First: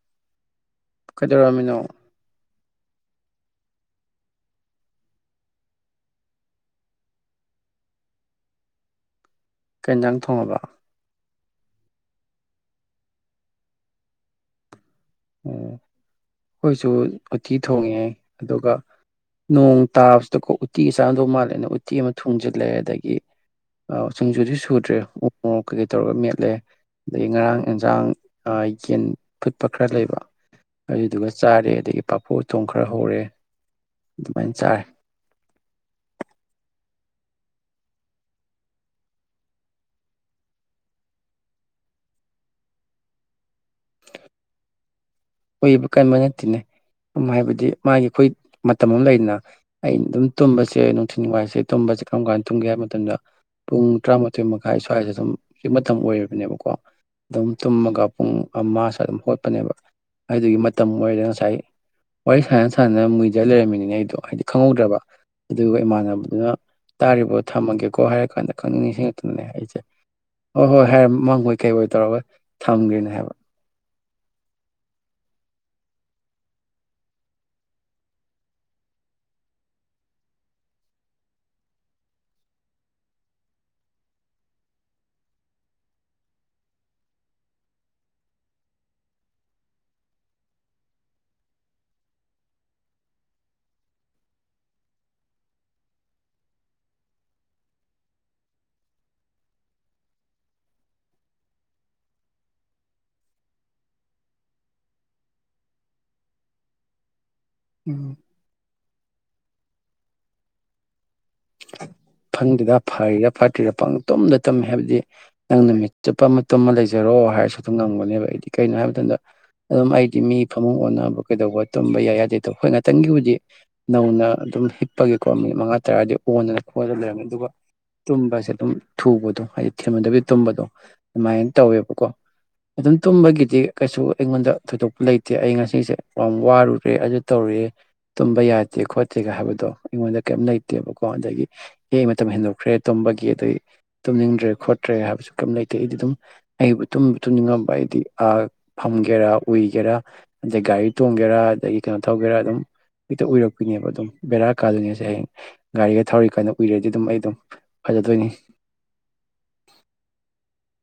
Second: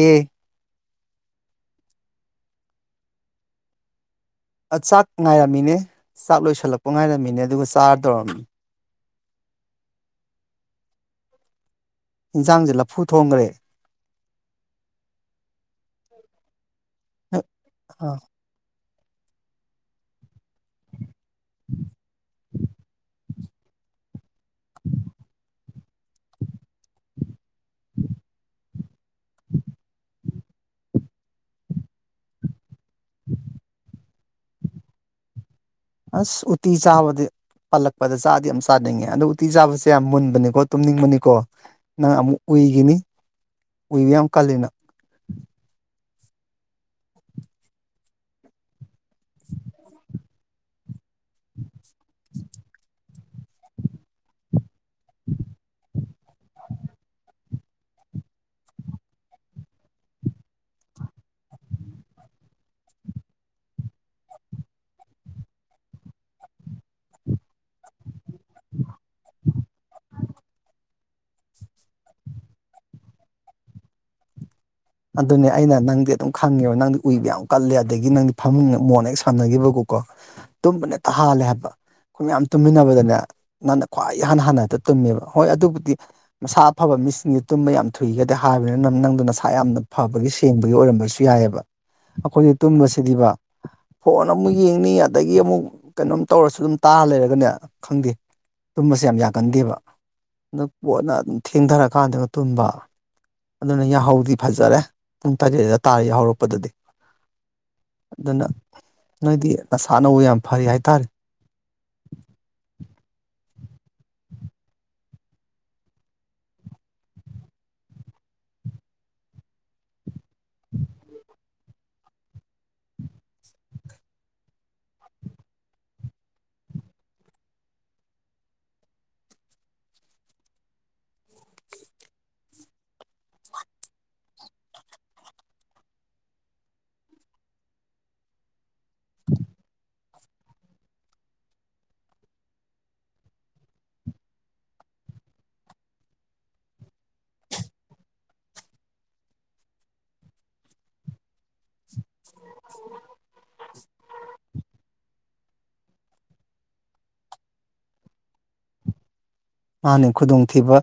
ꯑꯦ ꯀꯩꯗꯧꯔꯝꯃꯤꯅꯣ ꯑ ꯆꯥꯛ ꯉꯥꯏꯔꯝꯃꯤꯅꯦ ꯆꯥꯛ ꯂꯣꯏꯁꯤꯜꯂꯛꯄ ꯉꯥꯏꯔꯝꯃꯤꯅꯦ ꯑꯗꯨꯒ ꯆꯥꯔ ꯇꯧꯔꯝꯃꯤ ꯀꯩ ꯖꯥꯡ ꯊꯣꯡꯉꯕ ꯏꯟꯁꯥꯡꯁꯦ ꯂꯐꯨ ꯊꯣꯡꯈ꯭ꯔꯦ ꯑꯣꯝ ꯑꯩꯈꯣꯏꯁꯨ ꯎꯇꯤ ꯊꯣꯡꯉꯤ ꯑꯥ ꯑꯗꯨꯒ ꯅꯣꯡ ꯇꯥꯕꯁꯤꯗꯀꯣ ꯎꯠꯇꯤꯒꯤ ꯆꯥꯅꯗꯧ ꯃꯥꯜꯂꯦꯅ ꯎꯠꯇꯇꯤ ꯑꯃ ꯊꯨꯡꯖꯤꯜꯂꯦ ꯑꯗꯒꯤ ꯑꯧ ꯆꯤꯡꯖꯨꯗꯤ ꯁꯨꯗ꯭ꯔꯦ ꯎꯃꯣꯔꯣꯛ ꯀꯩꯀꯩ ꯇꯧꯔꯒ ꯃꯦꯠꯂꯦ ꯑꯗꯒꯤ ꯉꯔꯥꯡ ꯌꯦꯟꯖꯥꯡ ꯑ ꯌꯦꯟ ꯐꯨꯠꯄ ꯈꯔ ꯂꯩꯕ ꯑꯗꯨꯗꯨꯒ ꯆꯥꯔꯦ ꯑꯗꯒꯤ ꯐꯣꯔ ꯎꯇꯣꯡ ꯈꯔ ꯍꯧꯔꯦ ꯑꯗꯨꯃꯥꯏꯅ ꯆꯥꯔꯦ ꯑꯁ ꯎꯇꯤ ꯆꯥꯕꯗꯤ ꯄꯥꯜꯂꯛꯄꯗ ꯆꯥꯗꯤ ꯌꯥꯝ ꯆꯥꯅꯤꯡꯉꯦ ꯑꯗꯣ ꯎꯇꯤ ꯆꯥꯕꯁꯦ ꯌꯥꯝ ꯃꯨꯟꯕꯅꯤꯀꯣ ꯇꯨꯝꯅꯤꯡꯕꯅꯤꯀꯣ ꯅꯪ ꯑꯃꯨꯛ ꯎꯏꯈꯤꯅꯤ ꯎꯏꯕ ꯌꯥꯝ ꯀꯜꯂꯤꯅꯪ ꯑꯣꯏꯕ ꯀꯟꯕ ꯅꯠꯇꯦ ꯅꯦ ꯎ ꯍꯥꯏꯕꯗꯤ ꯃꯥꯒꯤ ꯑꯩꯈꯣꯏ ꯃꯇꯝ ꯑꯃ ꯂꯩꯗꯅ ꯑꯩꯅ ꯑꯗꯨꯝ ꯇꯨꯝꯕꯁꯦ ꯅꯨꯡꯊꯤꯜ ꯋꯥꯏꯁꯦ ꯇꯨꯝꯕꯕꯁꯦ ꯀꯔꯝ ꯀꯥꯟ ꯇꯨꯝꯒꯦ ꯍꯥꯏꯕ ꯃꯇꯝꯗ ꯄꯨꯡ ꯇꯔꯥꯃꯥꯊꯣꯏ ꯃꯈꯥꯏ ꯁ꯭ꯋꯥꯏꯁꯦ ꯑꯗꯨꯝ ꯍꯧꯖꯤꯛ ꯃꯇꯝ ꯑꯣꯏꯔꯤꯕꯅꯦꯕꯀꯣ ꯑꯗꯨꯝ ꯇꯨꯝꯃꯒ ꯄꯨꯡ ꯑꯃ ꯁꯥꯋꯥꯏꯗ ꯑꯗꯨꯝ ꯍꯣꯠꯄꯅꯦꯕ ꯑꯗꯨꯒꯤ ꯃꯇꯝ ꯑꯣꯏꯔꯦ ꯉꯁꯥꯏ ꯋꯥꯔꯤ ꯁꯥꯟꯅ ꯁꯥꯟꯅꯅ ꯃꯨꯏꯗ ꯂꯩꯔꯝꯃꯤꯅꯤꯅꯦ ꯑꯩꯗꯣ ꯍꯥꯏꯗꯤ ꯈꯪꯍꯧꯗ꯭ꯔꯕ ꯑꯗꯨꯒ ꯏꯃꯥꯟꯅꯕꯗꯨꯅ ꯇꯥꯔꯤꯕꯣ ꯊꯝꯃꯒꯦꯀꯣ ꯍꯥꯏꯔ ꯀꯥꯟꯗ ꯈꯪꯅꯤꯡ ꯅꯤꯡꯁꯤꯡꯉꯛꯇꯨꯅꯅꯦ ꯑꯩꯖꯦ ꯍꯣꯏ ꯍꯣꯏ ꯍꯥꯏ ꯃꯪꯑꯣꯏ ꯀꯩ ꯑꯣꯏ ꯇꯧꯔꯒ ꯊꯝꯒ꯭ꯔꯤꯅꯦ ꯍꯥꯏꯕ꯫ ꯑꯗꯨꯅꯦ ꯑꯩꯅ ꯅꯪꯗꯤ ꯑꯗꯨꯝ ꯈꯪꯉꯦꯕ ꯅꯪꯗꯤ ꯎꯏꯕ ꯌꯥꯝ ꯀꯜꯂꯦ ꯑꯗꯒꯤ ꯅꯪꯗꯤ ꯐꯃꯨꯡ ꯃꯣꯟ ꯍꯦꯛ ꯁꯝꯅꯈꯤꯕꯀꯣꯀꯣ ꯇꯨꯝꯕꯅꯦꯛꯇ ꯍꯥꯜꯂꯦ ꯍꯥꯏꯕ ꯑꯩꯈꯣꯏ ꯃꯌꯥꯝ ꯇꯨꯝꯃꯤꯟꯅꯕꯗꯅꯦ ꯅꯪꯅ ꯈ꯭ꯋꯥꯏ ꯏꯍꯥꯟ ꯍꯥꯟꯅ ꯍꯦꯛꯇ ꯇꯨꯝꯃꯦꯕ ꯍꯣꯏ ꯑꯗꯨꯕꯨꯗꯤ ꯃꯁꯥ ꯑꯐꯕ ꯃꯤꯁꯤꯡꯒꯤ ꯇꯨꯝꯕ ꯌꯥꯝ ꯊꯨꯏꯒꯗꯦ ꯍꯥꯏꯕꯅꯤꯅ ꯅꯪꯗꯨ ꯅꯁꯥ ꯌꯥꯝꯅ ꯐꯕꯒꯤ ꯁꯦꯡꯕꯒꯤ ꯑꯣꯏꯔꯝꯕꯁꯨ ꯌꯥꯏꯑꯕ ꯑꯈꯣꯏꯗꯤ ꯇꯨꯝꯕꯁꯤꯗꯤꯕ ꯐꯣꯟ ꯑꯃꯨꯛ ꯌꯦꯡꯅꯤ ꯑꯗꯒꯤ ꯑꯃꯨꯛ ꯀꯩꯅꯣꯝ ꯇꯧꯔꯁꯨ ꯑꯗꯨꯝ ꯇꯥꯔ ꯂꯩꯔꯒꯅꯦ ꯈꯪꯗꯦ ꯇꯨꯝꯕꯁꯦ ꯌꯥꯝ ꯌꯥꯒꯟꯗꯦꯕ ꯑꯗꯨ ꯄꯣꯠꯅ ꯑꯗꯨꯝ ꯊꯦꯡꯗꯔꯀꯥꯟꯗꯒ ꯇꯨꯝꯕ ꯑꯗꯨꯅ ꯌꯥꯍꯧꯗꯤ ꯐꯖꯔꯦ ꯄꯨꯡ ꯇꯔꯦꯠꯗ ꯇꯥꯔ ꯍꯧꯔꯛꯄꯗꯗꯤ ꯎꯝ ꯑꯗꯨꯅ ꯅꯣꯏꯗꯤ ꯅꯁꯥ ꯅꯎ ꯌꯥꯝ ꯐꯔꯤ ꯍꯥꯏꯇꯥꯔꯦ꯫ ꯈꯪꯗꯦꯗꯥ ꯐꯔꯤꯔꯥ ꯐꯠꯇ꯭ꯔꯤꯔꯥ ꯄꯪ ꯇꯨꯝꯗ ꯇꯝꯃꯦ ꯍꯥꯏꯕꯗꯤ ꯅꯪ ꯅꯨꯃꯤꯠ ꯆꯨꯞꯄ ꯑꯃ ꯇꯨꯝꯃ ꯂꯩꯖꯔꯣ ꯍꯥꯏꯔꯁꯨ ꯑꯗꯨꯝ ꯉꯝꯒꯅꯦꯕ ꯑꯩꯗꯤ ꯀꯩꯅꯣ ꯍꯥꯏꯕ ꯃꯇꯝꯗ ꯑꯗꯨꯝ ꯑꯩꯗꯤ ꯃꯤ ꯐꯃꯨꯡ ꯑꯣꯟꯅꯕ ꯀꯩꯗꯧꯕ ꯇꯨꯝꯕ ꯌꯥꯏ ꯌꯥꯗꯦ ꯍꯣꯏ ꯉꯥꯛꯇꯪꯒꯤꯕꯨꯗꯤ ꯅꯧꯅ ꯑꯗꯨꯝ ꯍꯤꯞꯄꯒꯤꯀꯣ ꯃꯤꯅꯤꯠ ꯃꯉꯥ ꯇꯔꯥꯗꯤ ꯑꯣꯟꯗꯅ ꯈꯣꯠꯅ ꯂꯩꯔꯝꯃꯦ ꯑꯗꯨꯒ ꯇꯨꯝꯕꯁꯦ ꯑꯗꯨꯝ ꯊꯨꯕꯗꯣ ꯍꯥꯏꯗꯤ ꯊꯦꯝꯅꯗꯕꯤ ꯇꯨꯝꯕꯗꯣ ꯑꯗꯨꯃꯥꯏꯅ ꯇꯧꯋꯦꯕꯀꯣ꯫ ꯑꯗꯨꯝ ꯇꯨꯝꯕꯒꯤꯗꯤ ꯀꯩꯁꯨ ꯑꯩꯉꯣꯟꯗ ꯊꯣꯏꯗꯣꯛꯄ ꯂꯩꯇꯦ ꯑꯩ ꯉꯁꯤꯁꯦ ꯌꯥꯝ ꯋꯥꯔꯨꯔꯦ ꯑꯗꯨ ꯇꯧꯔꯤꯌꯦ ꯇꯨꯝꯕ ꯌꯥꯗꯦ ꯈꯣꯠꯇꯦꯒ ꯍꯥꯏꯕꯗꯣ ꯑꯩꯉꯣꯟꯗ ꯀꯩꯝ ꯂꯩꯇꯦꯕꯀꯣ ꯑꯗꯒꯤ ꯑꯩ ꯃꯇꯝ ꯍꯦꯟꯗꯣꯛꯈ꯭ꯔꯦ ꯇꯨꯝꯕꯒꯤ ꯑꯗꯨꯗꯩ ꯇꯨꯝꯅꯤꯡꯗ꯭ꯔꯦ ꯈꯣꯠꯇ꯭ꯔꯦ ꯍꯥꯏꯕꯁꯨ ꯀꯩꯝ ꯂꯩꯇꯦ ꯑꯩꯗꯤ ꯑꯗꯨꯝ ꯑꯩꯕꯨ ꯇꯨꯝꯕ ꯇꯨꯝꯅꯤꯡꯉꯕ ꯑꯩꯗꯤ ꯑ ꯐꯝꯒꯦꯔꯥ ꯎꯏꯒꯦꯔꯥ ꯑꯗꯩ ꯒꯥꯔꯤ ꯇꯣꯡꯒꯦꯔꯥ ꯑꯗꯩ ꯀꯩꯅꯣ ꯇꯧꯒꯦꯔꯥ ꯑꯗꯨꯝ ꯍꯦꯛꯇ ꯎꯔꯛꯄꯤꯅꯦꯕ ꯑꯗꯨꯝ ꯕꯦꯔꯥ ꯀꯥꯗꯣꯏꯅꯦꯁꯦ ꯍꯌꯦꯡ ꯒꯥꯔꯤ ꯊꯧꯔꯤ ꯀꯥꯏꯅ ꯎꯏꯔꯗꯤ ꯑꯗꯨꯝ ꯑꯩ ꯑꯗꯨꯝ ꯐꯖꯗꯣꯏꯅꯤ꯫ ꯃꯥꯅꯤ ꯈꯨꯗꯣꯡꯊꯤꯕ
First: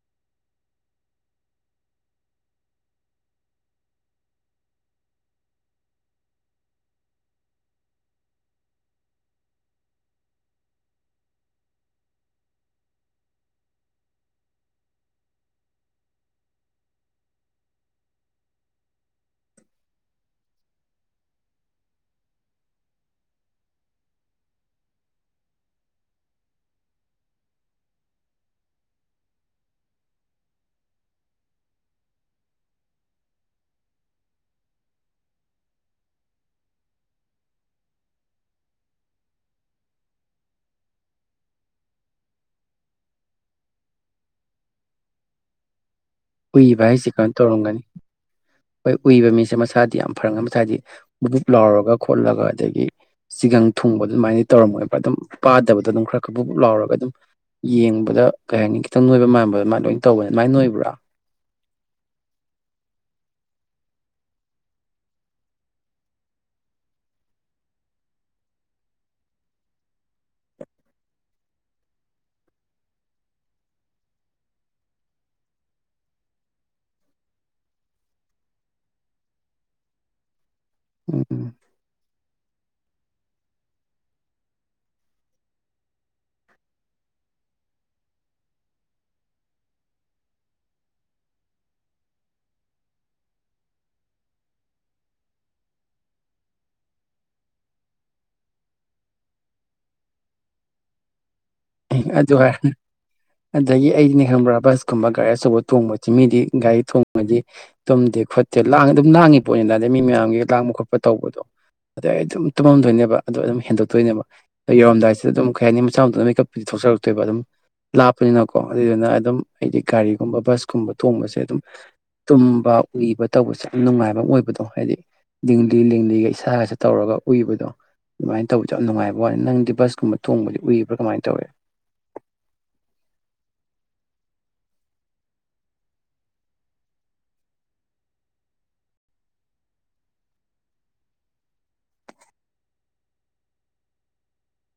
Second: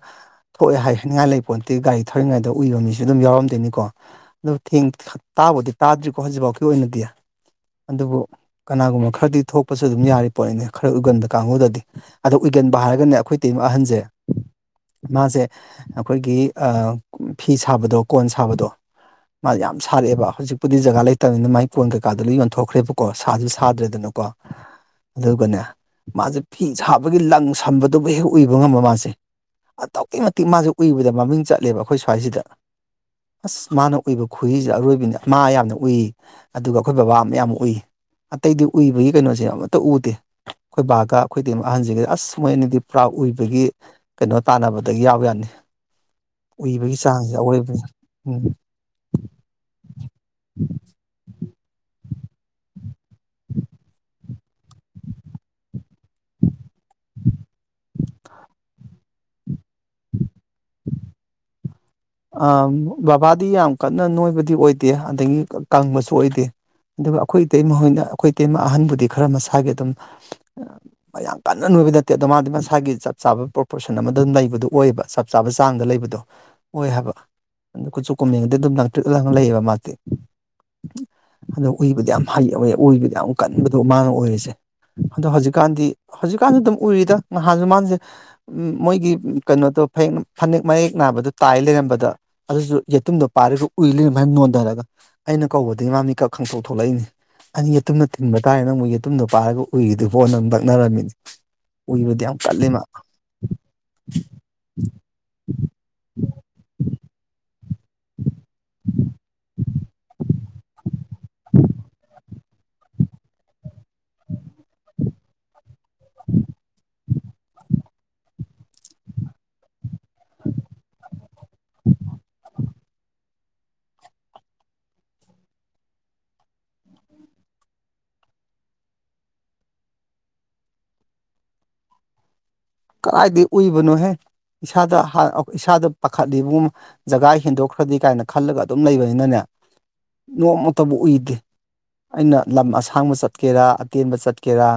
ꯊꯣꯛꯑꯣꯏ ꯍꯥꯏꯅꯤꯡꯉꯥꯏ ꯂꯩꯄꯣꯟꯇꯦ ꯒꯥꯔꯤ ꯊꯧꯔꯤꯉꯩꯗ ꯎꯏꯕ ꯃꯤꯁꯨ ꯑꯗꯨꯝ ꯌꯥꯎꯔꯝꯗꯣꯏꯅꯤꯀꯣ꯫ ꯑꯗꯨ ꯊꯦꯡ ꯇꯥꯕꯨꯗꯤ ꯇꯥꯗ꯭ꯔꯤꯀꯣ ꯍꯧꯖꯤꯛꯐꯥꯎꯒꯤ ꯑꯣꯏꯅꯗꯤ ꯑꯗꯨꯕꯨ ꯀꯅꯥꯒꯨꯝꯕ ꯈꯔꯗꯤ ꯊꯣꯛꯄꯁꯨ ꯑꯗꯨꯝ ꯌꯥꯔꯤ ꯄꯣꯠꯅꯤꯅꯦ ꯈꯔ ꯎꯏꯒꯟꯗ ꯀꯥꯡꯕꯨꯨꯗꯗꯤ ꯑꯗꯣ ꯎꯏꯒꯟꯕ ꯍꯥꯏꯔꯒꯅꯦ ꯑꯩꯈꯣꯏ ꯇꯤꯝ ꯑꯍꯟꯖꯦ ꯃꯥꯁꯦ ꯑꯩꯈꯣꯏꯒꯤ ꯑꯥ ꯐꯤ ꯁꯥꯕꯗꯣ ꯀꯣꯟ ꯁꯥꯕꯗꯣ ꯃꯥ ꯌꯥꯝ ꯁꯥꯔꯛꯑꯦꯕ ꯍꯧꯖꯤꯛꯄꯨꯗꯤ ꯖꯒꯥ ꯂꯩꯇꯕꯅꯤꯅ ꯃꯒꯤ ꯀꯣꯟ ꯀꯩꯀꯥꯗ ꯂꯣꯏ ꯌꯣꯟꯊꯣꯛꯈ꯭ꯔꯦꯕꯀꯣ ꯁꯥꯖꯨ ꯁꯥꯗ꯭ꯔꯦꯗꯅ ꯀꯣ ꯑꯗꯨꯒꯅꯦ ꯃꯥꯖꯦ ꯐꯤ ꯁꯥꯕꯒꯤ ꯂꯪ ꯁꯝꯕꯗꯨꯕꯨ ꯍꯦꯛ ꯎꯏꯕ ꯉꯝꯕ ꯃꯥꯁꯦ ꯑꯗꯨꯛꯀꯤ ꯃꯇꯤꯛ ꯃꯥꯖꯦ ꯎꯏꯕꯗ ꯃꯃꯤꯡ ꯆꯠꯂꯦꯕ ꯑꯩꯈꯣꯏ ꯁ꯭ꯋꯥꯏꯁꯤꯗ꯫ ꯑꯁ ꯃꯥꯅ ꯎꯏꯕ ꯈꯨꯍꯤꯁꯤꯗ ꯑꯔꯣꯏꯕꯤꯅꯤ ꯃꯥ ꯌꯥꯝꯅ ꯎꯏ ꯑꯗꯨꯒ ꯑꯈꯣꯏ ꯕꯕꯥ ꯃꯌꯥꯝ ꯎꯏ ꯑꯇꯩꯗꯤ ꯎꯏꯕꯒꯤ ꯀꯩꯅꯣꯁꯦ ꯑꯃꯇ ꯎꯗꯦ꯫ ꯑꯩꯈꯣꯏ ꯕꯥꯒ ꯑꯩꯈꯣꯏꯗꯤ ꯑꯍꯟꯁꯤꯒ ꯑꯁ ꯃꯣꯏ ꯑꯅꯤꯗꯤ ꯄ꯭ꯔꯥꯎꯗ ꯎꯏꯕꯒꯤ ꯀꯩꯅꯣ ꯇꯥꯟꯅꯕꯗꯒꯤ ꯌꯥꯎ ꯌꯥꯅꯤ꯫ ꯎꯏꯕ ꯎꯏꯕꯒꯤ ꯍꯥꯏꯁꯦ ꯀꯩꯅꯣ ꯆꯥꯡꯖꯦ ꯇꯧꯔꯝꯒꯅꯤ ꯑꯔꯣꯏꯕꯅꯤ ꯎꯝ ꯍꯣꯏ ꯎꯏꯕ ꯃꯤꯁꯦ ꯃꯁꯥꯗꯤ ꯌꯥꯝꯅ ꯐꯔꯝꯒꯅꯤ ꯍꯥꯏꯗꯤ ꯕꯨ ꯕꯨꯛ ꯂꯥꯎꯔꯒ ꯈꯣꯠꯂꯒ ꯑꯗꯒꯤ ꯆꯤꯒꯪ ꯊꯨꯡꯕ ꯑꯗꯨꯃꯥꯏꯅ ꯇꯧꯔꯝꯃꯣꯏ ꯑꯗꯨꯝ ꯄꯥꯗꯕꯗꯣ ꯑꯗꯨꯝ ꯈꯔ ꯈꯕꯨꯞ ꯂꯥꯎꯔꯒ ꯑꯗꯨꯝ ꯌꯦꯡꯕꯗ ꯀꯩ ꯍꯥꯏꯅꯤ ꯈꯤꯇꯪ ꯅꯣꯏꯕ ꯃꯥꯟꯕ ꯑꯗꯨꯃꯥꯏꯅ ꯂꯣꯏꯅ ꯇꯧꯋꯦ ꯑꯗꯨꯃꯥꯏꯅ ꯅꯣꯏꯕ꯭ꯔꯥ ꯑ ꯕꯕꯥꯗꯤ ꯌꯥꯝ ꯀꯟꯅ ꯅꯣꯏꯕꯗꯤ ꯑꯣꯏꯗꯦ ꯑꯗꯒꯤ ꯀꯪꯕꯁꯨ ꯑꯣꯏꯗꯦ꯫ ꯑꯗꯨꯒ ꯑꯈꯣꯏ ꯑꯇꯩꯃꯣꯏꯅ ꯑꯈꯣꯏ ꯏꯇꯩꯃ ꯑꯍꯟꯕꯨꯗꯤ ꯈꯔ ꯃꯁꯥꯒꯤ ꯑꯗꯨꯝ [inaudible] ꯃ ꯌꯥꯝ ꯀꯟꯅ ꯅꯣꯏꯕ ꯅꯠꯇꯦ ꯑꯗꯣ ꯃꯥꯗꯤ ꯃꯁꯥꯒꯤ ꯆꯞ ꯆꯥꯕ ꯄ꯭ꯔꯣꯄꯣꯁꯟ ꯑꯃꯗꯝ ꯂꯩꯕꯗꯨ ꯑꯣꯏꯌꯦꯕ ꯆꯞ ꯆꯥꯕ ꯆꯥꯡꯗ ꯂꯩꯕꯗꯣ ꯑꯣꯏ ꯍꯥꯏꯕ ꯑꯗꯨ ꯀꯆꯨ ꯀꯨꯝꯃꯦꯒꯗꯤ ꯑꯗꯨꯝ ꯂꯥꯡꯇꯔꯤꯛ ꯂꯪꯉ ꯂꯩꯌꯦꯕ ꯃꯥꯗꯤ ꯎꯝ ꯑꯗꯣ ꯎꯢꯕꯗꯤ ꯌꯥꯝ ꯍꯩ ꯎꯢꯕꯗꯤ ꯌꯥꯝ ꯀꯟꯕꯗꯣ ꯃꯥꯅ ꯑꯣꯏꯔꯤꯁꯦ ꯑꯗꯣ ꯍꯧꯖꯤꯛꯀꯥꯟꯗꯤ ꯍꯧꯖꯤꯛꯀꯥꯟꯖꯨ ꯑꯗꯨꯝ ꯎꯔꯤꯗ ꯉꯍꯥꯟꯖꯨ ꯃꯥꯖꯦ ꯎꯝ ꯃꯣꯏꯒꯤ ꯀꯩꯅꯣꯗꯣ ꯐ ꯐꯅꯦꯛ ꯃꯦꯛ ꯅꯥꯢꯕꯗꯣ ꯇꯥꯏ ꯂꯩꯔꯝꯕꯗ ꯑꯗꯨꯁꯨ ꯌꯦꯇꯨꯝꯗꯣ ꯄꯥꯏꯔꯒ ꯎꯏ ꯂꯩꯔꯝꯕ ꯍꯥꯏ ꯅꯣꯟꯗꯔꯒ ꯑꯩꯅ ꯀꯧꯕꯗꯩ ꯃꯥ ꯃꯤꯀꯞ ꯈꯪꯇꯣꯛ ꯊꯣꯛꯂꯛꯏꯅꯤ ꯑꯅꯤ ꯌꯦꯇꯨꯝꯅ ꯊꯤꯟꯕ ꯇꯥꯔꯦ ꯅ ꯑꯃꯨꯛ ꯌꯦꯇꯨꯝꯗ ꯄꯥꯢꯔꯒ ꯎꯢꯔꯤꯗꯨꯕꯣ ꯅ ꯅꯛꯅꯔꯝꯃꯤꯅꯤ ꯀꯩꯅꯣ ꯎꯏꯕꯗꯤ ꯑꯗꯨ ꯌꯥꯝ ꯀꯜꯂꯤ ꯑꯣꯢꯔ ꯃꯥ ꯑꯗꯒꯤ ꯑꯩꯅꯦ ꯈꯪꯕ꯭ꯔꯥ ꯕꯁ ꯀꯨꯝꯕ ꯒꯥꯔꯤ ꯑꯆꯧꯕ ꯇꯣꯡꯕꯖꯦ ꯃꯤꯗꯤ ꯒꯥꯔꯤ ꯊꯣꯡꯕꯗꯤ ꯇꯨꯝꯗꯦ ꯈꯣꯠꯇꯦ ꯂꯥꯡ ꯑꯗꯨꯝ ꯂꯥꯡꯉꯤ ꯄꯣꯠꯅꯤꯗ ꯑꯗꯩ ꯃꯤ ꯃꯌꯥꯝꯒꯤ ꯂꯥꯡꯕ ꯈꯣꯠꯄ ꯇꯧꯕꯗꯣ ꯑꯗꯩ ꯑꯗꯨꯝ ꯇꯨꯝꯃꯝꯗꯣꯏꯅꯦꯕ ꯑꯣ ꯑꯗꯨꯝ ꯍꯦꯟꯗꯣꯛꯇꯣꯏꯅꯦꯕ ꯗꯩ ꯌꯧꯔꯝꯗꯥꯏꯁꯤꯗ ꯑꯗꯨꯝ ꯀꯩ ꯍꯥꯏꯅꯤ ꯃꯁꯥ ꯃꯇꯣꯝꯇ ꯃꯤꯀꯞ ꯗꯤ ꯊꯣꯛꯆꯔꯛꯇꯨꯢꯕ ꯑꯗꯨꯝ ꯂꯥꯞꯄꯅꯤꯅꯀꯣ ꯑꯗꯨꯗꯨꯅ ꯑꯗꯨꯝ ꯑꯩꯗꯤ ꯒꯥꯔꯤꯒꯨꯝꯕ ꯕꯁꯀꯨꯝꯕ ꯇꯣꯡꯕꯁꯦ ꯑꯗꯨꯝ ꯇꯨꯝꯕ ꯎꯏꯕ ꯇꯧꯕꯁꯦ ꯌꯥꯝ ꯅꯨꯡꯉꯥꯏꯕ ꯑꯃ ꯑꯣꯏꯕꯗꯣ ꯍꯥꯏꯗꯤ ꯂꯡꯂꯤ ꯂꯤꯡꯂꯤꯒ ꯏꯁꯥꯖꯤꯗ ꯇꯧꯔꯒ ꯎꯢꯕꯗꯣ ꯑꯗꯨꯃꯥꯢ ꯇꯧꯕꯖꯦ ꯌꯥꯝ ꯅꯨꯡꯉꯥꯢꯕ ꯋꯥꯅꯤ ꯅꯪꯗꯤ ꯕꯁꯀꯨꯝꯕ ꯊꯣꯡꯕꯗꯤ ꯎꯏꯕ꯭ꯔꯥ ꯀꯃꯥꯏꯅ ꯇꯧꯋꯦ ꯀꯔꯥꯢꯗꯩ ꯎꯢꯕꯅꯣꯍꯦ ꯏꯁꯥꯗ ꯍꯥ ꯑ ꯏꯁꯥꯗ ꯄꯥꯈꯠꯂꯤ ꯕꯨꯝ ꯖꯒꯥ ꯍꯦꯟꯗꯣꯛꯈ꯭ꯔꯗꯤ ꯀꯥꯏꯅ ꯈꯜꯂꯒ ꯑꯗꯨꯝ ꯂꯩꯕꯅꯤꯅꯅꯦ ꯅꯣꯡꯃꯇꯕꯨ ꯎꯏꯗꯦ ꯑꯩꯅ ꯂꯝ ꯑꯁꯥꯡꯕ ꯆꯠꯀꯦꯔꯥ ꯑꯇꯦꯟꯕ ꯆꯠꯀꯦꯔꯥ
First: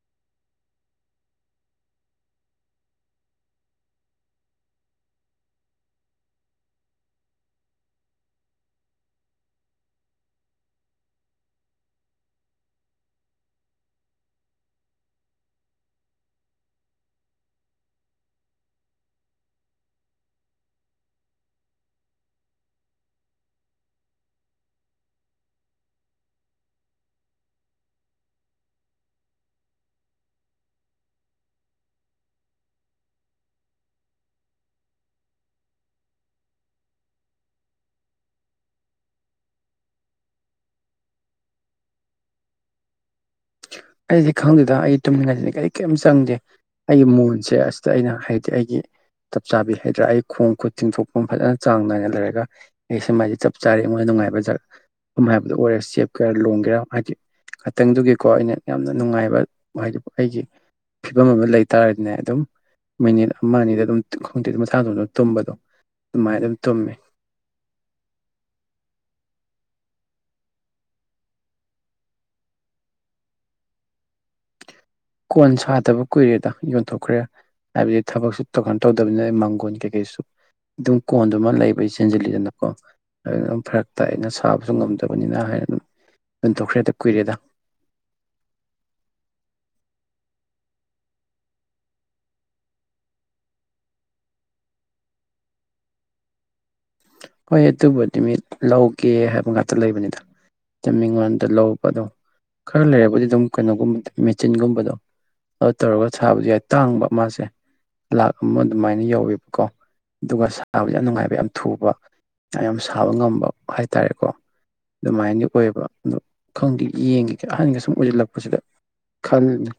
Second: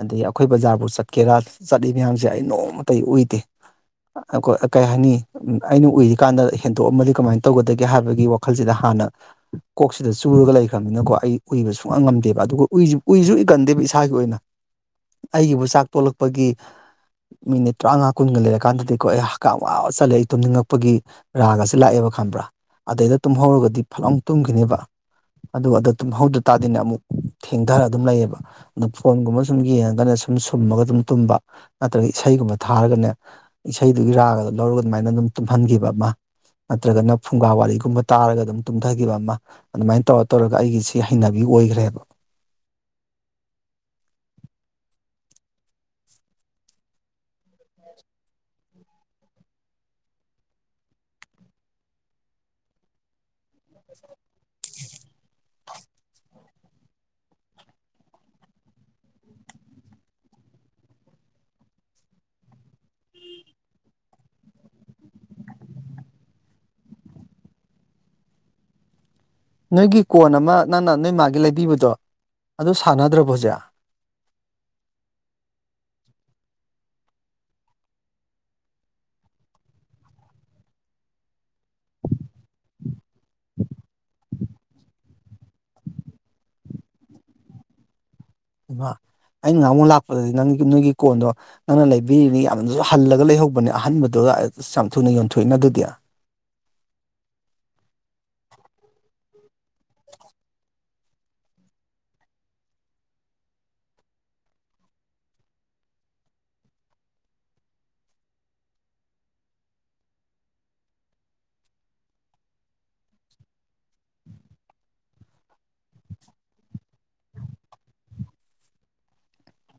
ꯑꯗꯒꯤ ꯑꯩꯈꯣꯏ ꯕꯖꯥꯔꯕꯨ ꯆꯠꯀꯦꯔꯥ ꯆꯠꯂꯤꯕ ꯃꯌꯥꯝꯕꯦ ꯑꯩ ꯅꯣꯡꯃꯇ ꯎꯏꯗꯦ ꯑꯈꯣꯢ ꯑ ꯀꯩ ꯍꯥꯏꯅꯤꯡꯉꯤ ꯎꯝ ꯑꯩꯅ ꯎꯏꯔꯤꯀꯥꯟꯗ ꯍꯦꯟꯗꯣꯛꯑꯝꯃꯗꯤ ꯀꯃꯥꯢ ꯇꯧꯒꯗꯒꯦ ꯍꯥꯏꯕꯒꯤ ꯋꯥꯈꯜꯁꯤꯗ ꯍꯥꯟꯅ ꯀꯣꯛꯁꯤꯗ ꯆꯨꯔꯒ ꯂꯩꯈ꯭ꯔꯕꯅꯤꯅꯀꯣ ꯑꯩ ꯎꯏꯕ ꯁꯨꯡꯉꯝ ꯉꯝꯗꯦꯕ ꯑꯗꯨꯒ ꯎꯏꯁꯨ ꯎꯏꯒꯟꯗꯦꯕ ꯏꯁꯥꯒꯤ ꯑꯣꯏꯅ ꯑꯩꯒꯤꯕꯨ ꯆꯥꯛ ꯇꯣꯂꯛꯄꯒꯤ ꯃꯤꯅꯤꯠ ꯇꯔꯥꯃꯉꯥ ꯀꯨꯟꯒ ꯂꯩꯔꯀꯥꯟꯗꯗꯤꯀꯣ ꯑꯩ ꯍꯛꯀꯥꯝ ꯋꯥ ꯋꯥ ꯆꯜꯂꯦ ꯑꯩ ꯇꯨꯝꯅꯤꯡꯉꯛꯄꯒꯤ ꯔꯥꯒꯁꯤ ꯂꯥꯛꯑꯦꯕ ꯈꯪꯕ꯭ꯔꯥ ꯑꯗꯩꯗ ꯇꯨꯝꯍꯧꯔꯒꯗꯤ ꯐꯠ ꯂꯥꯎ ꯇꯨꯝꯈꯤꯅꯤꯕ ꯑꯗꯨꯒ ꯑꯗ ꯇꯨꯝꯍꯧꯗꯔ ꯇꯥꯗꯤꯅꯦ ꯑꯃꯨꯛ ꯊꯦꯡꯗꯔ ꯑꯗꯨꯝ ꯂꯩꯌꯦꯕ ꯑꯗ ꯐꯣꯟꯒꯨꯝꯕ ꯁꯨꯝ ꯌꯦꯡꯉꯒꯅ ꯁꯨꯝ ꯁꯨꯝꯃꯒ ꯑꯗꯨꯝ ꯇꯨꯝꯕ ꯅꯠꯇ꯭ꯔꯒ ꯏꯁꯩꯒꯨꯝꯕ ꯊꯥꯔꯒꯅꯦ ꯏꯁꯩꯗꯨꯒꯤ ꯔꯥꯒꯗ ꯂꯧꯔꯒ ꯑꯗꯨꯃꯥꯏꯅ ꯑꯗꯨꯝ ꯇꯨꯝꯍꯟꯈꯤꯕ ꯑꯃ ꯅꯠꯇ꯭ꯔꯒꯅ ꯐꯨꯡꯒꯥ ꯋꯥꯔꯤꯒꯨꯝꯕ ꯇꯥꯔꯒ ꯑꯗꯨꯝ ꯇꯨꯝꯊꯈꯤꯕ ꯑꯃ ꯑꯗꯨꯃꯥꯏꯅ ꯇꯧꯔ ꯇꯧꯔꯒ ꯑꯩꯒꯤꯁꯤ ꯍꯩꯅꯕꯤ ꯑꯣꯏꯈ꯭ꯔꯦꯕ ꯑꯩꯗꯤ ꯈꯪꯗꯦꯗ ꯑꯩ ꯇꯨꯝꯅꯤꯡꯉꯗꯤ ꯀꯔꯤ ꯀꯦꯝ ꯆꯪꯗꯦ ꯑꯩꯒꯤ ꯃꯣꯟꯁꯦ ꯑꯁꯤꯗ ꯑꯩꯅ ꯍꯩꯗꯤ ꯑꯩꯒꯤ ꯆꯞ ꯆꯥꯕꯤ ꯍꯥꯏꯗ꯭ꯔꯥ ꯑꯩ ꯈꯣꯡ ꯈꯨꯠ ꯇꯤꯡꯊꯣꯛꯐꯝ ꯐꯖꯅ ꯆꯥꯡ ꯅꯥꯏꯅ ꯂꯩꯔꯒ ꯑꯩ ꯁꯦꯃꯥꯢꯅ ꯆꯞ ꯆꯥꯔꯦ ꯑꯩꯉꯣꯟꯗ ꯅꯨꯡꯉꯥꯏꯕ ꯖ ꯎꯝ ꯍꯥꯏꯕꯗꯣ ꯑꯣꯏꯔꯦ ꯆꯦꯞꯀꯦꯔꯥ ꯂꯣꯡꯒꯦꯔꯥ ꯍꯥꯏꯗꯤ ꯉꯥꯇꯪꯗꯨꯒꯤꯀꯣ ꯑꯩꯅ ꯌꯥꯝꯅ ꯅꯨꯡꯉꯥꯏꯕ ꯍꯥꯢꯗꯤ ꯑꯩꯒꯤ ꯐꯤꯕꯝ ꯑꯃ ꯂꯩꯇꯥꯥꯔꯗꯤꯅꯦ ꯑꯗꯨꯝ ꯃꯤꯅꯤꯠ ꯑꯃ ꯑꯅꯤꯗ ꯑꯗꯨꯝ ꯈꯣꯡꯇꯤꯠ ꯃꯁꯥꯇꯣꯝꯗ ꯇꯨꯝꯕꯗꯣ ꯑꯗꯨꯃꯥꯢꯅ ꯑꯗꯨꯝ ꯇꯨꯝꯃꯦ ꯅꯣꯏꯒꯤ ꯀꯣꯟ ꯑꯃ ꯅꯪꯅ ꯅꯣꯏ ꯃꯥꯒꯤ ꯂꯩꯕꯤꯕꯗꯣ ꯑꯗꯨ ꯁꯥꯟꯅꯗ꯭ꯔꯕ ꯍꯧꯖꯤꯛ ꯀꯣꯟ ꯁꯥꯗꯕ ꯀꯨꯢꯔꯦꯗ ꯌꯣꯟꯊꯣꯛꯈ꯭ꯔꯦ ꯍꯥꯏꯕꯗꯤ ꯊꯕꯛꯁꯨ ꯇꯧꯍꯟ ꯇꯧꯗꯕꯅꯤꯅ ꯃꯥꯡꯒꯣꯟ ꯀꯩꯀꯩꯁꯨ ꯑꯗꯨꯝ ꯀꯣꯟꯗꯨ ꯃ ꯂꯩꯕꯩ ꯆꯦꯟꯖꯤꯜꯂꯤꯗꯅꯀꯣ ꯑꯗꯨꯅ ꯐꯔꯛꯇꯥꯏꯅ ꯁꯥꯕꯁꯨ ꯉꯝꯗꯕꯅꯤꯅ ꯍꯥꯏꯅ ꯑꯗꯨꯝ ꯌꯣꯟꯇꯣꯛꯈ꯭ꯔꯦꯗ ꯀꯨꯏꯔꯦꯗ ꯏꯃ ꯑꯩꯅ ꯉꯍꯥꯟꯃꯨꯛ ꯂꯥꯛꯄꯗꯗꯤ ꯅꯪꯒꯤ ꯅꯣꯏꯒꯤ ꯀꯣꯟꯗꯣ ꯅꯪꯅ ꯂꯩꯕꯤꯔꯤꯅꯤ ꯌꯥꯝꯅꯁꯨ ꯍꯜꯂꯒ ꯂꯩꯍꯧꯕꯅꯦ ꯑꯍꯟꯕꯗꯨꯒ ꯑꯁ ꯌꯥꯝ ꯊꯨꯅ ꯌꯣꯟꯊꯣꯛꯏꯅ ꯑꯗꯨꯗꯤ ꯍꯣꯏ ꯑꯗꯨꯕꯨꯗꯤ ꯃꯤꯠ ꯂꯧꯒꯦ ꯍꯥꯏꯕ ꯉꯥꯛꯇ ꯂꯩꯕꯅꯤꯗ ꯇꯃꯤꯉꯣꯟꯗ ꯂꯧꯕꯗꯣ ꯈꯔ ꯂꯩꯔꯕꯗꯤ ꯑꯗꯨꯝ ꯀꯩꯅꯣꯒꯨꯝꯕꯗ ꯃꯦꯆꯤꯟꯒꯨꯝꯕꯗꯣ ꯑꯗꯨ ꯇꯧꯔꯒ ꯁꯥꯕꯗꯤ ꯌꯥꯏ ꯇꯥꯡꯕ ꯃꯥꯁꯦ ꯂꯥꯛ ꯑꯃ ꯑꯗꯨꯃꯥꯏꯅ ꯌꯧꯋꯦꯕꯀꯣ ꯑꯗꯨꯒ ꯁꯥꯕꯁꯦ ꯌꯥꯝ ꯅꯨꯡꯉꯥꯏꯕ ꯌꯥꯝ ꯊꯨꯕ ꯌꯥꯝ ꯁꯥꯕ ꯉꯝꯕ ꯍꯥꯏꯇꯥꯔꯦꯀꯣ ꯑꯗꯨꯃꯥꯏꯅꯗꯤ ꯑꯣꯏꯌꯦꯕ ꯑꯗꯣ ꯈꯪꯗꯦ ꯌꯦꯡꯒꯦ ꯑꯍꯟꯒ ꯁꯨꯝ ꯑꯣꯏꯁꯤꯜꯂꯛꯄꯁꯤꯗ ꯈꯜꯂꯤ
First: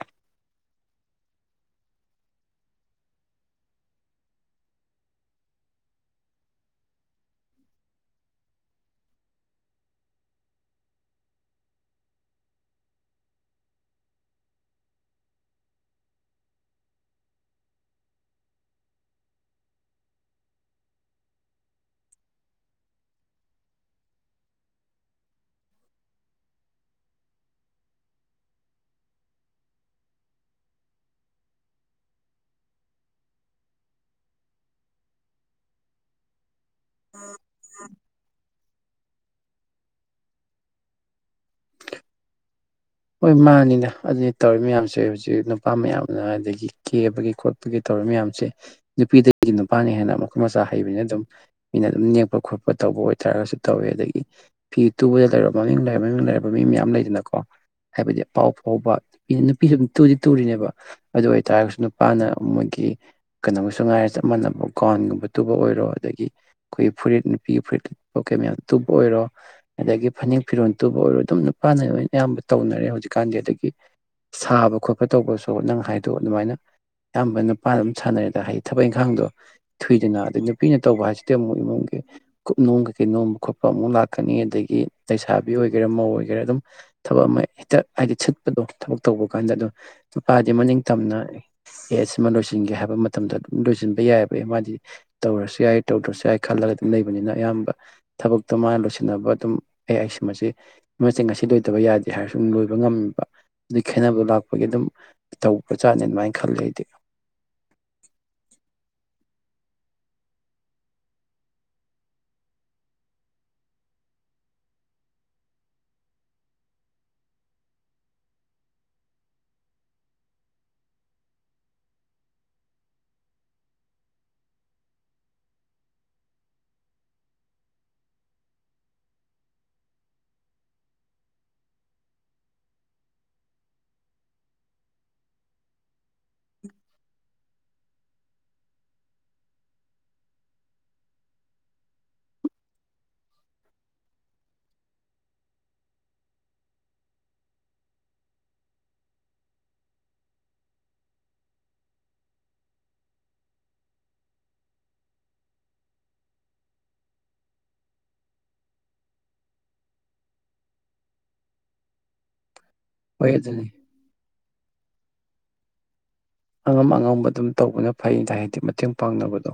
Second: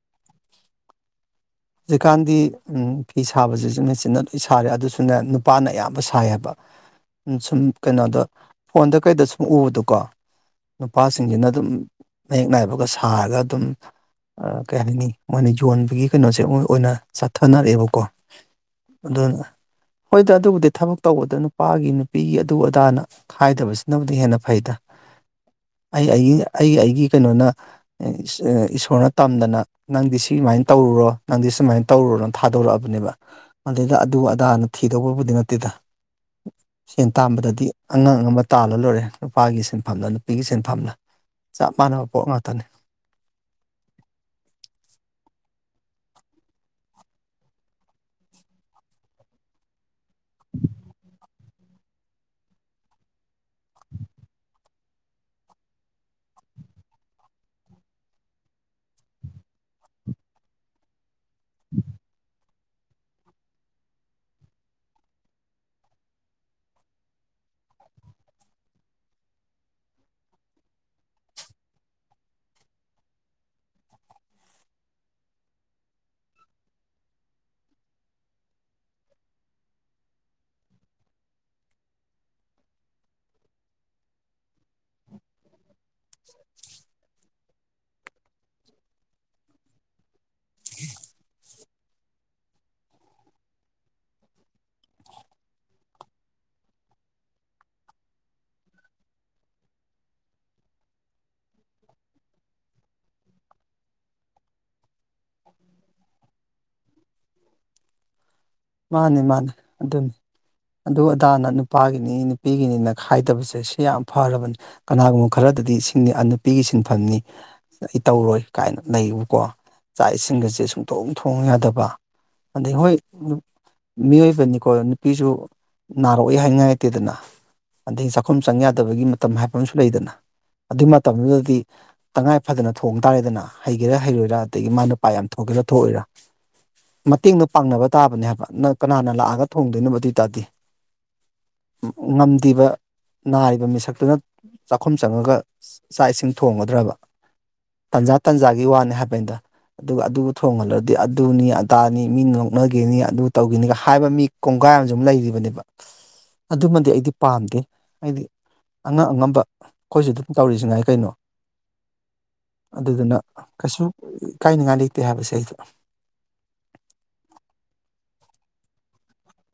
ꯍꯧꯖꯤꯛꯀꯥꯟꯗꯤ ꯐꯤ ꯁꯥꯕꯁꯤꯁꯨꯅꯦ ꯃꯦꯆꯤꯟꯅ ꯂꯣꯏ ꯁꯥꯔꯦ ꯑꯗꯨꯁꯨꯅꯦ ꯅꯨꯄꯥꯅ ꯑꯌꯥꯝꯕ ꯁꯥꯏꯌꯦꯕ ꯁꯨꯝ ꯀꯩꯅꯣꯗ ꯐꯣꯟꯗ ꯀꯩꯗ ꯁꯨꯝ ꯎꯕꯗꯨꯀꯣ ꯅꯨꯄꯥꯁꯤꯡꯁꯤꯅ ꯑꯗꯨꯝ ꯃꯌꯦꯛ ꯅꯥꯏꯕꯒ ꯁꯥꯔꯒ ꯑꯗꯨꯝ ꯀꯩ ꯍꯥꯏꯅꯤ ꯃꯣꯏꯅ ꯌꯣꯟꯕꯒꯤ ꯀꯩꯅꯣꯁꯦ ꯃꯣꯏ ꯑꯣꯏꯅ ꯆꯠꯊꯅꯔꯛꯑꯦꯕꯀꯣ ꯑꯗꯨꯅ ꯍꯣꯏꯗ ꯑꯗꯨꯕꯨꯗꯤ ꯊꯕꯛ ꯇꯧꯕꯗ ꯅꯨꯄꯥꯒꯤ ꯅꯨꯄꯤꯒꯤ ꯑꯗꯨ ꯑꯗꯥꯅ ꯈꯥꯏꯗꯕꯁꯤꯅꯕꯨꯗꯤ ꯍꯦꯟꯅ ꯐꯩꯗ ꯑꯩ ꯑꯩꯒꯤ ꯑꯩ ꯑꯩꯒꯤ ꯀꯩꯅꯣꯅ ꯏꯁꯣꯔꯅ ꯇꯝꯗꯅ ꯅꯪꯗꯤ ꯁꯤꯃꯥꯏꯅ ꯇꯧꯔꯨꯔꯣ ꯅꯪꯗꯤ ꯁꯨꯃꯥꯏꯅ ꯇꯧꯔꯨꯔꯅ ꯊꯥꯗꯣꯔꯛꯑꯕꯅꯦꯕ ꯑꯗꯨꯗꯩ ꯑꯗꯨ ꯑꯗꯥꯅ ꯊꯤꯗꯧꯕꯕꯨꯗꯤ ꯅꯠꯇꯦꯗ [unintelligible] ꯁꯦꯟ ꯇꯥꯥꯟꯕꯗꯗꯤ ꯑꯉꯥꯡ ꯑꯃ ꯇꯥꯜꯂ ꯂꯣꯏꯔꯦ ꯅꯨꯄꯥꯒꯤ ꯁꯤꯟꯐꯝꯅ ꯅꯨꯄꯤꯒꯤ ꯁꯤꯟꯐꯝꯅ ꯆꯞ ꯃꯥꯟꯅꯕ ꯄꯣꯠ ꯉꯥꯛꯇꯅꯤ ꯍꯣꯏ ꯃꯥꯅꯤꯅꯦ ꯑꯗꯨꯅꯤ ꯇꯧꯔꯤ ꯃꯌꯥꯝꯁꯦ ꯍꯧꯖꯤꯛ ꯅꯨꯄꯥ ꯃꯌꯥꯝꯅ ꯑꯗꯒꯤ ꯀꯦꯕꯒꯤ ꯈꯣꯠꯄꯒꯤ ꯇꯧꯔꯤꯕ ꯃꯌꯥꯝꯁꯦ ꯅꯨꯄꯤꯗꯒꯤ ꯅꯨꯄꯥꯅ ꯍꯦꯟꯅꯅ ꯃꯈꯨꯠ ꯃꯆꯥ ꯍꯩꯕꯅꯦꯅ ꯑꯗꯨꯝ ꯃꯤꯅ ꯑꯗꯨꯝ ꯅꯦꯛꯄ ꯈꯣꯠꯄ ꯇꯧꯕ ꯑꯣꯏꯇꯥꯔꯒꯁꯨ ꯇꯧꯋꯦ ꯑꯗꯒꯤ ꯐꯤ ꯇꯨꯕꯗ ꯂꯩꯔꯕ ꯃꯃꯤꯡ ꯂꯩꯔꯕ ꯃꯃꯤꯡ ꯂꯩꯔꯕ ꯃꯤ ꯃꯌꯥꯝ ꯂꯩꯗꯅꯀꯣ ꯍꯥꯏꯕꯗꯤ ꯄꯥꯎ ꯐꯥꯎꯕ ꯅꯨꯄꯤ ꯅꯨꯄꯤꯁꯨ ꯇꯨꯝ ꯇꯨꯗꯤ ꯇꯨꯔꯤꯅꯦꯕ ꯑꯗꯨ ꯑꯣꯏꯇꯥꯔꯒꯁꯨ ꯅꯨꯄꯥꯅ ꯃꯣꯏꯒꯤ ꯀꯩꯅꯣꯝꯒꯁꯨ ꯉꯥꯏꯔ ꯆꯞ ꯃꯥꯟꯅꯕ ꯀꯥꯎꯟꯒꯨꯝꯕ ꯇꯨꯕ ꯑꯣꯏꯔꯣ ꯑꯗꯒꯤ ꯑꯩꯈꯣꯏꯒꯤ ꯐꯨꯔꯤꯠ ꯅꯨꯄꯤꯒꯤ ꯐꯨꯔꯤꯠ ꯂꯄ ꯀꯩ ꯃꯌꯥꯝꯗꯨ ꯇꯨꯕ ꯑꯣꯏꯔꯣ ꯑꯗꯒꯤ ꯐꯅꯦꯛ ꯐꯤꯔꯣꯜ ꯇꯨꯕ ꯑꯣꯏꯔꯣ ꯑꯗꯨꯝ ꯅꯨꯄꯥꯅ ꯂꯣꯏ ꯑꯌꯥꯝꯕ ꯇꯧꯅꯔꯦ ꯍꯧꯖꯤꯛꯀꯥꯟꯗꯤ ꯑꯗꯒꯤ ꯁꯥꯕ ꯈꯣꯠꯄ ꯇꯧꯕꯁꯨ ꯅꯪ ꯍꯥꯏꯗꯣꯛ ꯑꯗꯨꯃꯥꯏꯅ ꯑꯌꯥꯝꯕ ꯅꯨꯄꯥꯅ ꯑꯗꯨꯝ ꯁꯥꯟꯅꯔꯦꯗ ꯍꯥꯏꯗꯤ ꯊꯕꯛ ꯏꯪꯈꯥꯡꯗꯣ ꯊꯨꯏꯗꯅ ꯑꯗ ꯅꯨꯄꯤꯅ ꯇꯧꯕ ꯍꯥꯏꯁꯤꯗꯤ ꯑꯃꯨꯛ ꯏꯃꯨꯡꯒꯤ ꯀꯨꯞ ꯅꯣꯝ ꯀꯩꯀꯩ ꯅꯣꯝꯕ ꯈꯣꯠꯄ ꯑꯃꯨꯛ ꯂꯥꯛꯀꯅꯤ ꯑꯗꯒꯤ ꯂꯩꯁꯥꯕꯤ ꯑꯣꯏꯒꯦꯔꯥ ꯃꯧ ꯑꯣꯏꯒꯦꯔꯥ ꯑꯗꯨꯝ ꯑ ꯑꯃ ꯍꯦꯛꯇ ꯍꯥꯏꯗꯤ ꯁꯤꯠꯄꯗꯣ ꯊꯕꯛ ꯇꯧꯕ ꯀꯥꯟꯗ ꯑꯗꯣ ꯅꯨꯄꯥꯗꯤ ꯃꯅꯤꯡ ꯇꯝꯅ ꯑꯦ ꯁꯤꯃ ꯂꯣꯏꯁꯤꯟꯒꯦ ꯍꯥꯏꯕ ꯃꯇꯝꯗ ꯑꯗꯨꯝ ꯂꯣꯏꯁꯤꯟꯕ ꯌꯥꯏꯑꯕ ꯑꯦ ꯃꯥꯗꯤ ꯇꯧꯔꯁꯨ ꯌꯥꯏ ꯇꯧꯗ꯭ꯔꯁꯨ ꯌꯥꯏ ꯈꯜꯂꯒꯗꯤ ꯂꯩꯕꯅꯤꯅ ꯑꯌꯥꯝꯕ ꯊꯕꯛꯇꯣ ꯃꯥꯅ ꯂꯣꯏꯁꯤꯟꯅꯕ ꯑꯗꯨꯝ ꯑꯩ ꯑꯩ ꯁꯤꯃ ꯃꯁꯤ ꯉꯁꯤꯗ ꯂꯩꯠꯇꯕ ꯌꯥꯗꯦ ꯍꯥꯏꯔꯁꯨ ꯂꯣꯏꯕ ꯉꯝꯃꯤꯕ ꯑꯗꯨꯒꯤ ꯈꯦꯠꯅꯕꯗꯨ ꯂꯥꯛꯄꯒꯤ ꯑꯗꯨꯝ ꯇꯧꯕꯖꯥꯠꯅꯤ ꯑꯗꯨꯃꯥꯏꯅ ꯈꯂꯦ ꯑꯩꯗꯤ ꯃꯥꯅꯤ ꯃꯥꯅꯤ ꯑꯗꯨꯅꯤ ꯑꯗꯨ ꯑꯗꯥꯅ ꯅꯨꯄꯥꯒꯤꯅꯤ ꯅꯨꯄꯤꯒꯤꯅꯤꯅ ꯈꯥꯏꯗꯕꯁꯦ ꯁꯤ ꯌꯥꯝ ꯐꯔꯕꯅꯤ ꯀꯅꯥꯒꯨꯝꯕ ꯈꯔꯗꯗꯤ ꯁꯤꯁꯤꯡꯅꯤ ꯅꯨꯄꯤꯒꯤ ꯁꯤꯟꯐꯝꯅꯤ ꯑꯩ ꯇꯧꯔꯣꯏ ꯀꯥꯏꯅ ꯂꯩꯌꯦꯕꯀꯣ ꯆꯥꯛ ꯏꯁꯤꯡꯒꯁꯦ ꯁꯨꯡꯊꯣꯡ ꯊꯣꯡ ꯌꯥꯗꯕ ꯑꯗꯩ ꯍꯣꯏ ꯃꯤꯑꯣꯏꯕꯅꯤꯀꯣ ꯅꯨꯄꯤꯁꯨ ꯅꯥꯔꯛꯏ ꯍꯥꯏꯉꯥꯏꯇꯦꯗꯅ ꯑꯗꯒꯤ ꯆꯥꯛꯈꯨꯝ ꯆꯪ ꯌꯥꯗꯕꯒꯤ ꯃꯇꯝ ꯍꯥꯏꯕ ꯑꯃꯁꯨ ꯂꯩꯗꯅ ꯑꯗꯨꯏ ꯃꯇꯝꯗꯨꯗꯗꯤ ꯇꯉꯥꯏ ꯐꯗꯅ ꯊꯣꯡꯕ ꯇꯥꯔꯦꯗꯅ ꯍꯩꯒꯦꯔꯥ ꯍꯩꯔꯣꯏꯔ ꯑꯗꯒꯤ ꯃꯥꯅꯄꯥ ꯌꯥꯝ ꯊꯣꯛꯀꯦꯔꯥ ꯊꯣꯛꯑꯣꯏꯔꯥ ꯃꯇꯦꯡꯅ ꯄꯥꯡꯅꯕ ꯇꯥꯕꯅꯦ ꯍꯥꯏꯕ ꯅꯪ ꯀꯅꯥꯅ ꯂꯥꯛꯑꯒ ꯊꯣꯡꯗꯣꯏꯅꯣ ꯑꯗꯨ ꯑꯣꯏꯇꯥꯔꯗꯤ ꯉꯝꯗꯕ ꯅꯥꯔꯤꯕ ꯃꯤꯁꯛꯇꯨꯅ ꯆꯥꯛꯈꯨꯝ ꯆꯪꯉꯒ ꯆꯥꯛ ꯏꯁꯤꯡ ꯊꯣꯡꯒꯗ꯭ꯔꯕ ꯇꯟꯖꯥ ꯇꯟꯖꯥꯒꯤ ꯋꯥꯅꯤ ꯍꯥꯏꯕꯅꯤꯗ ꯑꯗꯨꯒ ꯑꯗꯨꯕꯨ ꯊꯣꯡꯍꯜꯂꯗꯤ ꯑꯗꯨꯅꯤ ꯑꯗꯥꯅꯤ ꯃꯤ ꯅꯣꯛꯅꯈꯤꯅꯤ ꯑꯗꯨ ꯇꯧꯈꯤꯅꯤꯒ ꯍꯥꯏꯕ ꯃꯤ ꯀꯣꯡꯒꯥꯏ ꯑꯃꯁꯨꯝ ꯂꯩꯔꯤꯕꯅꯦꯕ ꯑꯗꯨꯃꯗꯤ ꯑꯩꯗꯤ ꯄꯥꯝꯗꯦ ꯑꯩꯗꯤ ꯑꯉ ꯑꯉꯝꯕ ꯑꯩꯈꯣꯏꯁꯨ ꯑꯗꯨꯝ ꯇꯧꯔꯤꯁꯤ ꯉꯥꯏ ꯀꯩꯅꯣ ꯑꯗꯨꯗꯨꯅ ꯍꯣꯏ ꯑꯗꯨꯅꯤ ꯀꯩꯁꯨ ꯏꯀꯥꯏꯅꯉꯥꯏ ꯂꯩꯇꯦ ꯍꯥꯏꯕꯁꯦ ꯑꯩꯗꯣ ꯑꯉꯝ ꯑꯉꯝꯕ ꯑꯗꯨꯝ ꯇꯧꯕꯅ ꯐꯩꯅ ꯍꯥꯏꯗꯤ ꯃꯇꯦꯡ ꯄꯥꯡꯅꯕꯗꯣ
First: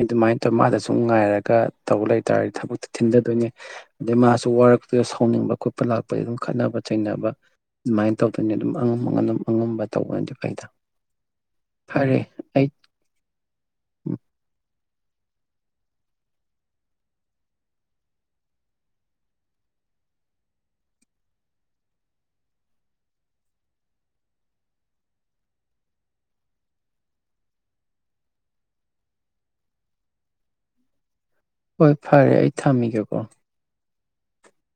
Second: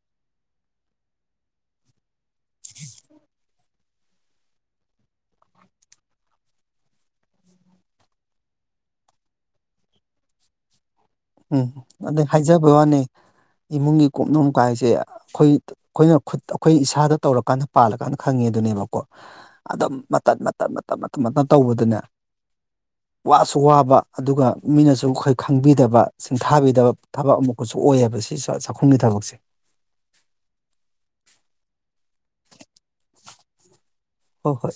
ꯑꯗꯨꯃꯥꯏꯅ ꯇꯧꯔ ꯃꯥꯗ ꯁꯨꯝ ꯉꯥꯏꯔꯒ ꯇꯧꯕ ꯂꯩꯇꯥꯥꯔꯗꯤ ꯊꯕꯛꯇ ꯊꯤꯟꯊꯗꯣꯏꯅꯦ ꯑꯗꯩ ꯃꯥꯁꯨ ꯋꯥꯔꯛꯇꯨꯗ ꯁꯥꯎꯅꯤꯡꯕ ꯈꯣꯠꯄ ꯂꯥꯛꯄꯗ ꯑꯗꯨꯝ ꯈꯠꯅꯕ ꯆꯩꯅꯕ ꯑꯗꯨꯃꯥꯏꯅ ꯇꯧꯗꯅꯤ ꯑꯗꯨꯝ ꯑꯉꯝꯝꯕ ꯑꯗꯨꯝ ꯑꯉꯝꯕ ꯇꯧꯕ ꯑꯗꯨ ꯀꯩꯗ ꯎꯝ ꯑꯗ ꯍꯥꯏꯖꯕꯩ ꯋꯥꯅꯤ ꯏꯃꯨꯡꯒꯤ ꯀꯨꯞꯅꯣ ꯀꯥꯏꯁꯦ ꯑꯩꯈꯣꯏ ꯑꯩꯈꯣꯏꯅ ꯈꯨꯠ ꯑꯩꯈꯣꯏ ꯏꯁꯥꯗ ꯇꯧꯔꯀꯥꯟꯗ ꯄꯥꯜꯂꯀꯥꯟꯗ ꯈꯪꯉꯦ ꯑꯗꯨꯅꯦꯕꯀꯣ ꯑꯗꯨꯝ ꯃꯇꯠ ꯃꯇꯠ ꯃꯇ ꯃꯇꯝ ꯃꯇꯝ ꯇꯧꯕꯗꯨꯅꯦ ꯋꯥꯁꯨ ꯋꯥꯕ ꯑꯗꯨꯒ ꯃꯤꯅꯁꯨ ꯑꯩꯈꯣꯏ ꯈꯪꯕꯤꯗꯕ ꯁꯤꯡꯊꯥꯕꯤꯗꯕ ꯊꯕꯛ ꯑꯃꯨꯛꯀꯁꯨ ꯑꯣꯏꯌꯦꯕ ꯁꯤ ꯆꯥꯛꯈꯨꯝꯒꯤ ꯊꯕꯛꯁꯦ ꯍꯣꯏ ꯐꯔꯦ ꯑꯩ ꯊꯝꯃꯤꯒꯦꯀꯣ ꯍꯣꯏ ꯍꯣꯏ